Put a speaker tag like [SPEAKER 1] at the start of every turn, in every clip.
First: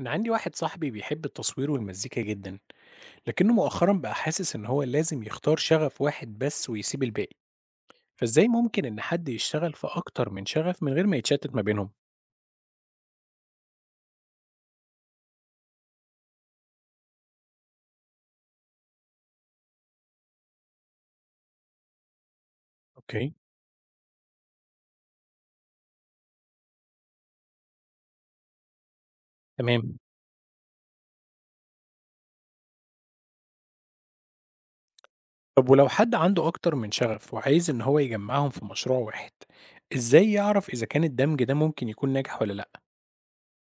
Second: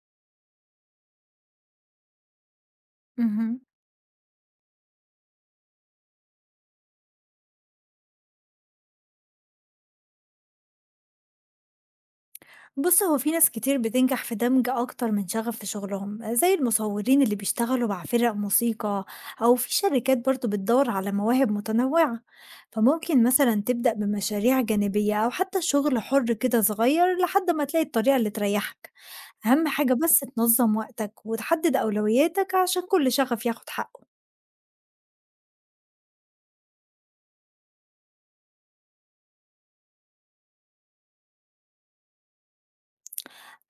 [SPEAKER 1] أنا عندي واحد صاحبي بيحب التصوير والمزيكا جدا، لكنه
[SPEAKER 2] اهم.
[SPEAKER 1] مؤخرا بقى حاسس إن هو لازم يختار شغف واحد بس ويسيب الباقي. فإزاي ممكن إن حد يشتغل في أكتر من شغف من غير ما يتشتت ما بينهم؟
[SPEAKER 2] بُص، هو في ناس كتير بتنجح في دمج أكتر من شغف في شغلهم، زي المصورين اللي بيشتغلوا مع فرق موسيقى، أو في شركات برضه بتدوّر على مواهب متنوعة، فممكن
[SPEAKER 1] اوكي.
[SPEAKER 2] مثلًا تبدأ بمشاريع جانبية أو حتى شغل حُر كده صغير لحد ما تلاقي الطريقة اللي تريحك، أهم حاجة
[SPEAKER 1] تمام.
[SPEAKER 2] بس تنظّم وقتك وتحدد أولوياتك عشان كل شغف ياخد حقه.
[SPEAKER 1] طب ولو حد عنده أكتر من شغف وعايز إن هو يجمعهم في مشروع واحد، إزاي يعرف إذا كان الدمج ده ممكن يكون ناجح ولا لأ؟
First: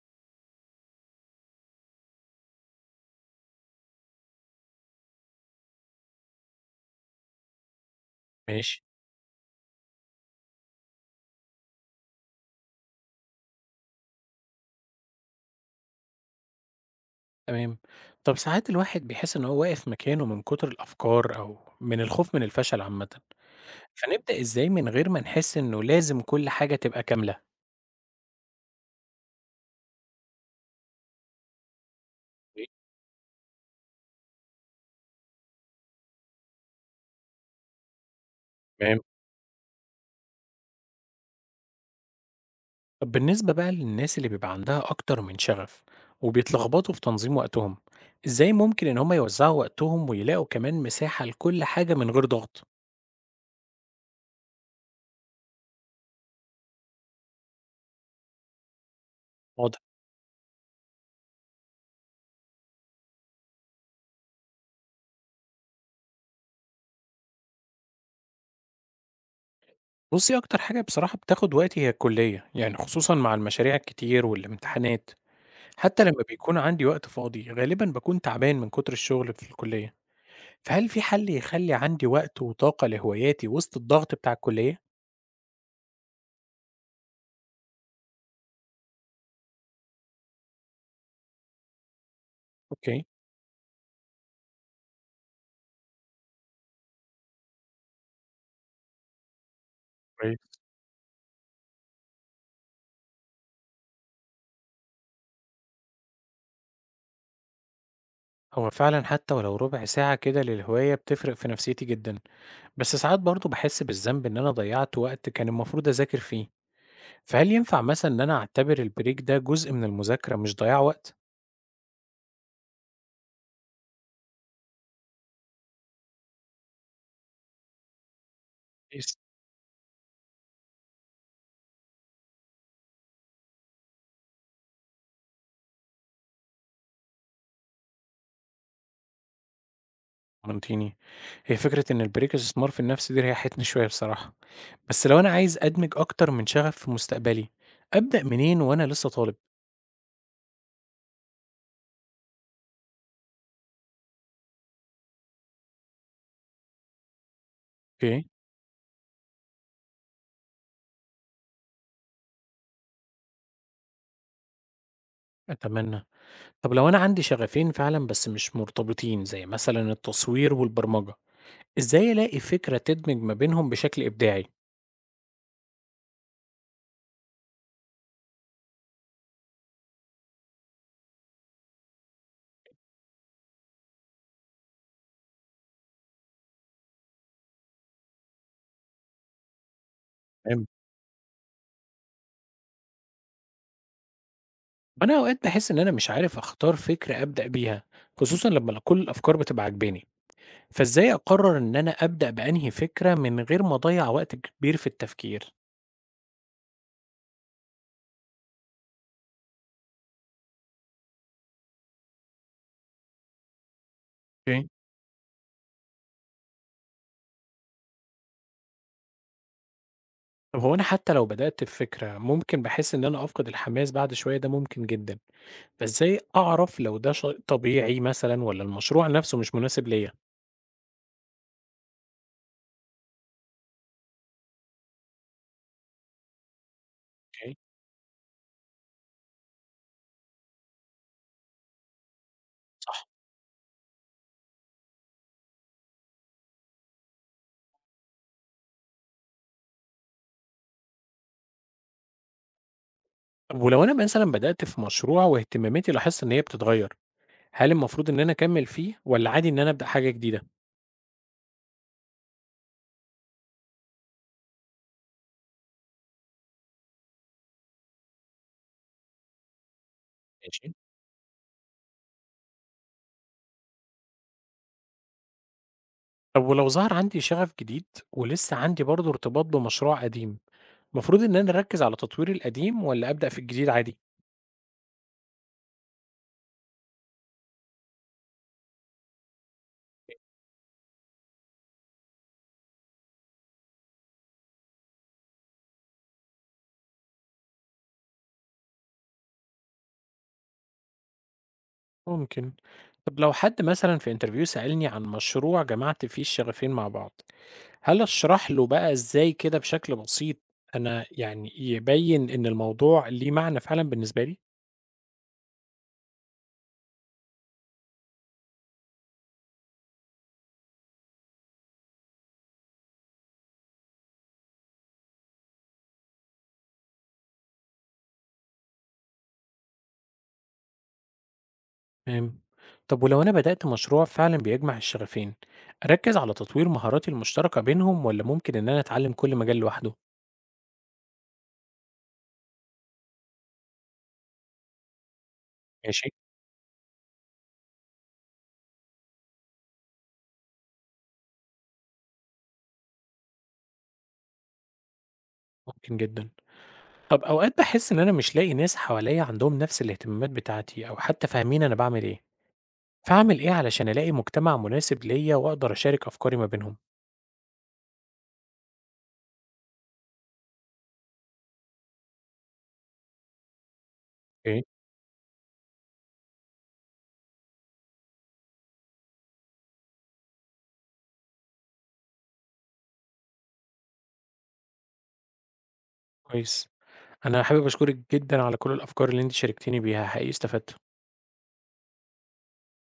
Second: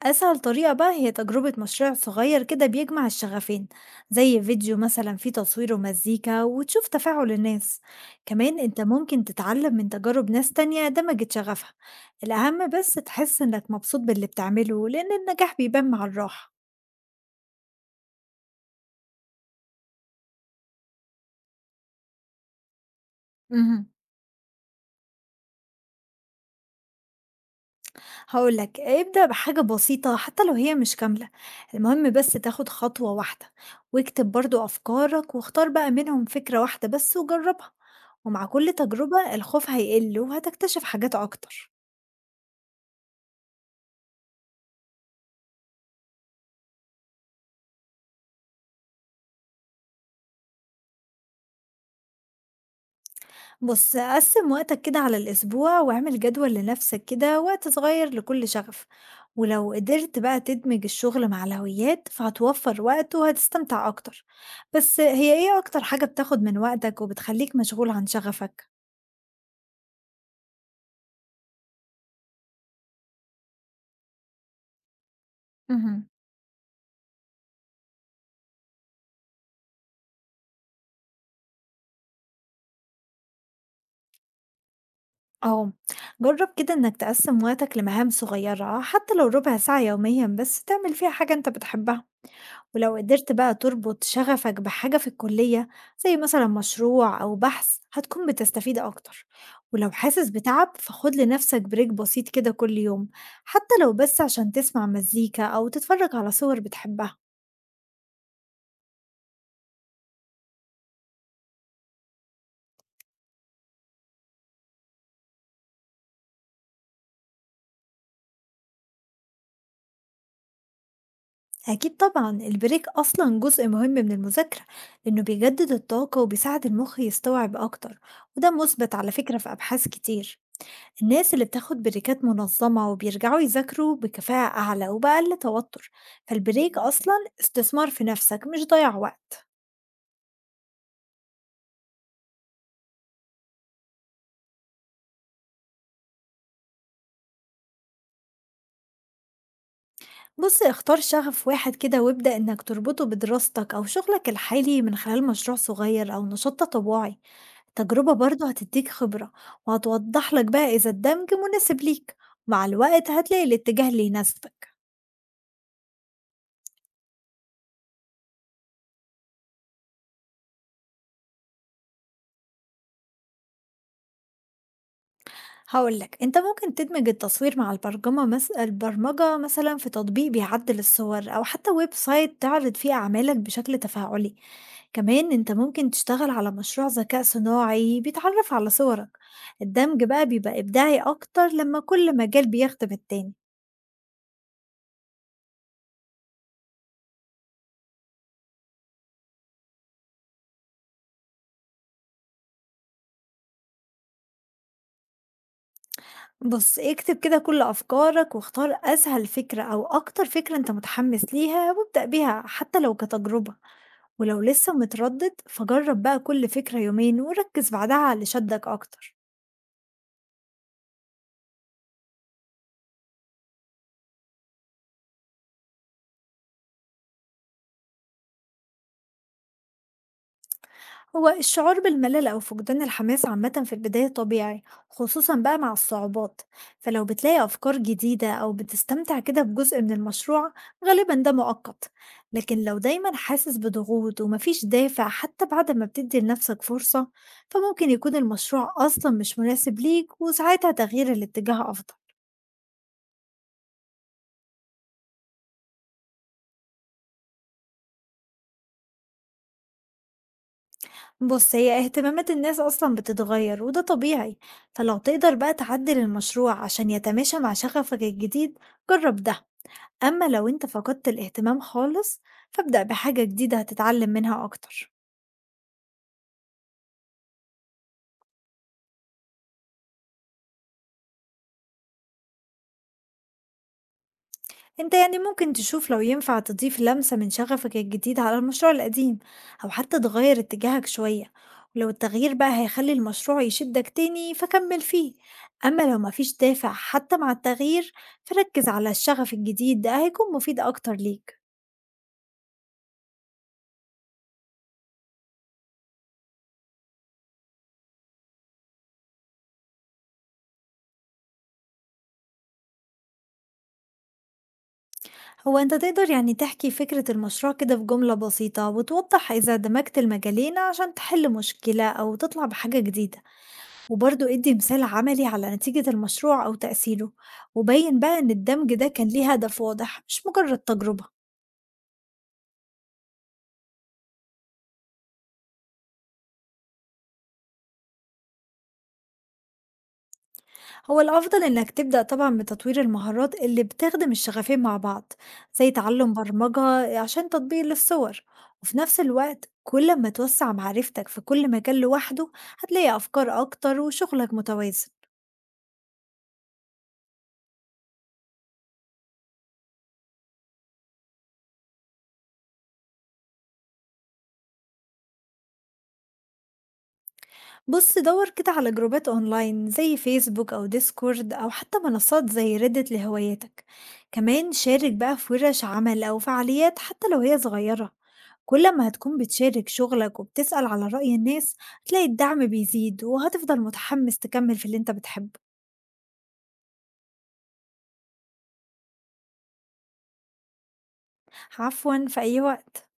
[SPEAKER 2] أسهل طريقة بقى هي تجربة مشروع صغير كده بيجمع الشغفين، زي فيديو مثلا فيه تصوير ومزيكا وتشوف تفاعل الناس. كمان انت
[SPEAKER 1] ماشي.
[SPEAKER 2] ممكن تتعلم من تجارب ناس تانية دمجت شغفها. الأهم بس تحس انك مبسوط باللي بتعمله لأن النجاح بيبان مع الراحة.
[SPEAKER 1] تمام. طب ساعات الواحد بيحس إن هو واقف مكانه من كتر الأفكار أو من الخوف من الفشل عامة،
[SPEAKER 2] مهم.
[SPEAKER 1] فنبدأ إزاي من غير ما نحس إنه لازم كل حاجة تبقى كاملة؟
[SPEAKER 2] هاقول لك، ابدأ بحاجة بسيطة حتى لو هي مش كاملة، المهم بس تاخد خطوة واحدة، واكتب برضه أفكارك واختار بقى منهم فكرة واحدة بس وجربها، ومع كل
[SPEAKER 1] تمام.
[SPEAKER 2] تجربة الخوف هيقل وهتكتشف حاجات أكتر.
[SPEAKER 1] طب بالنسبة بقى للناس اللي بيبقى عندها أكتر من شغف وبيتلخبطوا في تنظيم وقتهم، إزاي ممكن إن هم يوزعوا وقتهم ويلاقوا كمان مساحة لكل حاجة من غير ضغط؟
[SPEAKER 2] بُص، قسّم وقتك كده على الأسبوع واعمل جدول لنفسك، كده وقت صغير لكل شغف، ولو
[SPEAKER 1] واضح.
[SPEAKER 2] قدرت بقى تدمج الشغل مع الهوايات فهتوفر وقت وهتستمتع أكتر. بس هي إيه أكتر حاجة بتاخد من وقتك وبتخليك مشغول عن شغفك؟
[SPEAKER 1] بصي، أكتر حاجة بصراحة بتاخد وقتي هي الكلية، يعني خصوصا مع المشاريع الكتير والامتحانات. حتى
[SPEAKER 2] اهم.
[SPEAKER 1] لما بيكون عندي وقت فاضي غالبا بكون تعبان من كتر الشغل في الكلية، فهل في حل يخلي عندي وقت وطاقة لهواياتي وسط الضغط بتاع الكلية؟
[SPEAKER 2] آه، جرب كده إنك تقسم وقتك لمهام صغيرة حتى لو ربع ساعة يوميا بس تعمل فيها حاجة أنت بتحبها. ولو
[SPEAKER 1] اوكي.
[SPEAKER 2] قدرت بقى تربط شغفك بحاجة في الكلية زي مثلا مشروع أو بحث هتكون بتستفيد أكتر. ولو حاسس بتعب فخد لنفسك بريك بسيط كده كل يوم، حتى لو بس عشان تسمع مزيكا أو تتفرج على صور بتحبها.
[SPEAKER 1] هو فعلا حتى ولو ربع ساعة كده للهواية بتفرق في نفسيتي جدا، بس ساعات برضه بحس بالذنب إن أنا ضيعت وقت كان المفروض أذاكر فيه. فهل ينفع مثلا إن أنا أعتبر البريك ده جزء من المذاكرة مش ضياع وقت؟
[SPEAKER 2] أكيد طبعا البريك أصلا جزء مهم من المذاكرة، لأنه بيجدد الطاقة وبيساعد المخ يستوعب أكتر، وده مثبت على
[SPEAKER 1] كويس.
[SPEAKER 2] فكرة في أبحاث كتير. الناس اللي بتاخد بريكات منظمة وبيرجعوا يذاكروا بكفاءة أعلى وبأقل توتر، فالبريك أصلا استثمار في نفسك مش ضياع وقت.
[SPEAKER 1] منطيني. هي فكرة إن البريك استثمار في النفس دي ريحتني شوية بصراحة. بس لو أنا عايز أدمج أكتر من شغف في مستقبلي، أبدأ منين وأنا لسه طالب؟
[SPEAKER 2] بص، اختار شغف واحد كده وابدأ إنك تربطه بدراستك أو شغلك الحالي من خلال مشروع صغير أو نشاط تطوعي. تجربة
[SPEAKER 1] اوكي.
[SPEAKER 2] برضه هتديك خبرة، وهتوضح لك بقى إذا الدمج مناسب ليك. مع الوقت هتلاقي الاتجاه اللي يناسبك.
[SPEAKER 1] أتمنى. طب لو أنا عندي شغفين فعلا بس مش مرتبطين، زي مثلا التصوير والبرمجة، إزاي ألاقي فكرة تدمج ما بينهم بشكل إبداعي؟
[SPEAKER 2] هقولك انت ممكن تدمج التصوير مع البرمجة البرمجة مثلا في تطبيق بيعدل الصور أو حتى ويب سايت تعرض فيه أعمالك بشكل تفاعلي. كمان انت ممكن تشتغل على مشروع ذكاء صناعي بيتعرف على صورك. الدمج بقى بيبقى
[SPEAKER 1] تمام.
[SPEAKER 2] إبداعي أكتر لما كل مجال بيخدم التاني.
[SPEAKER 1] أنا أوقات باحس إن أنا مش عارف أختار فكرة أبدأ بيها، خصوصًا لما كل الأفكار بتبقى عاجباني، فإزاي أقرر إن أنا أبدأ بأنهي فكرة من غير ما أضيّع وقت كبير في التفكير؟
[SPEAKER 2] بُص، اكتب كده كل أفكارك واختار أسهل فكرة أو أكتر فكرة أنت متحمس ليها وابدأ بيها حتى لو كتجربة، ولو
[SPEAKER 1] أوكي.
[SPEAKER 2] لسه متردد فجرب بقى كل فكرة يومين وركز بعدها على اللي شدك أكتر.
[SPEAKER 1] طب هو أنا حتى لو بدأت بفكرة ممكن باحس إن أنا أفقد الحماس بعد شوية، ده ممكن جدًا، فإزاي أعرف لو ده شيء طبيعي مثلًا والّا المشروع نفسه مش مناسب ليّا؟
[SPEAKER 2] هو الشعور بالملل أو فقدان الحماس عامة في البداية طبيعي، خصوصا بقى مع الصعوبات. فلو بتلاقي
[SPEAKER 1] أوكي.
[SPEAKER 2] أفكار جديدة أو بتستمتع كده بجزء من المشروع غالبا ده مؤقت. لكن لو دايما حاسس بضغوط ومفيش دافع حتى بعد ما بتدي لنفسك فرصة، فممكن يكون المشروع أصلا مش مناسب ليك وساعتها تغيير الاتجاه أفضل.
[SPEAKER 1] طب ولو أنا مثلًا بدأت في مشروع واهتماماتي لاحظت إن هي بتتغير، هل المفروض إن أنا أكمّل فيه والّا عادي إن أنا أبدأ حاجة جديدة؟
[SPEAKER 2] بص، هي اهتمامات الناس أصلا بتتغير وده طبيعي، فلو تقدر بقى تعدل المشروع عشان يتماشى مع شغفك الجديد جرب ده. أما لو أنت
[SPEAKER 1] ماشي.
[SPEAKER 2] فقدت الاهتمام خالص فابدأ بحاجة جديدة هتتعلم منها أكتر.
[SPEAKER 1] طب ولو ظهر عندي شغف جديد ولسه عندي برضه ارتباط بمشروع قديم، المفروض إن أنا أركّز على تطوير القديم والّا أبدأ في الجديد عادي؟
[SPEAKER 2] أنت يعني ممكن تشوف لو ينفع تضيف لمسة من شغفك الجديد على المشروع القديم، أو حتى تغير اتجاهك شوية. ولو التغيير بقى هيخلي المشروع يشدك تاني فكمل فيه. أما لو مفيش دافع حتى مع التغيير فركز على الشغف الجديد، ده هيكون مفيد أكتر ليك.
[SPEAKER 1] ممكن. طب لو حد مثلًا في interview سألني عن مشروع جمعت فيه الشغفين مع بعض، هل أشرح له بقى إزاي كده بشكل بسيط أنا يعني يبيّن إن الموضوع ليه معنى فعلًا بالنسبة لي؟
[SPEAKER 2] هو أنت تقدر يعني تحكي فكرة المشروع كده في جملة بسيطة وتوضح إذا دمجت المجالين عشان تحل مشكلة أو تطلع بحاجة جديدة، وبرضه ادّي مثال عملي على نتيجة المشروع أو تأثيره، وبيّن بقى إن الدمج ده كان ليه هدف واضح مش مجرد تجربة.
[SPEAKER 1] تمام. طب ولو أنا بدأت مشروع فعلا بيجمع الشغفين، أركز على تطوير مهاراتي المشتركة بينهم ولا ممكن إن أنا أتعلم كل مجال لوحده؟
[SPEAKER 2] هو الأفضل إنك تبدأ طبعًا بتطوير المهارات اللي بتخدم الشغفين مع بعض، زي
[SPEAKER 1] ماشي.
[SPEAKER 2] تعلم برمجة عشان تطبيق للصور، وفي نفس الوقت كل أمّا توسّع معرفتك في كل مجال لوحده هتلاقي أفكار أكتر وشغلك متوازن.
[SPEAKER 1] ممكن جدا. طب أوقات بحس إن أنا مش لاقي ناس حواليا عندهم نفس الاهتمامات بتاعتي أو حتى فاهمين أنا بعمل إيه، فأعمل إيه علشان ألاقي مجتمع مناسب ليا وأقدر أشارك أفكاري ما بينهم؟
[SPEAKER 2] بُص، دَوّر كده على جروبات أونلاين زي فيسبوك أو ديسكورد أو حتى منصات زي reddit لهواياتك، كمان
[SPEAKER 1] اوكي.
[SPEAKER 2] شارك بقى في ورش عمل أو فعاليات حتى لو هي صغيرة. كل ما هتكون بتشارك شغلك وبتسأل على رأي الناس هتلاقي الدعم بيزيد وهتفضل متحمس تكمل في اللي أنت بتحبه.
[SPEAKER 1] كويس. أنا حابب أشكرك جدا على كل الأفكار اللي أنت شاركتني بيها، حقيقي استفدت.
[SPEAKER 2] عفوًا، في أي وقت.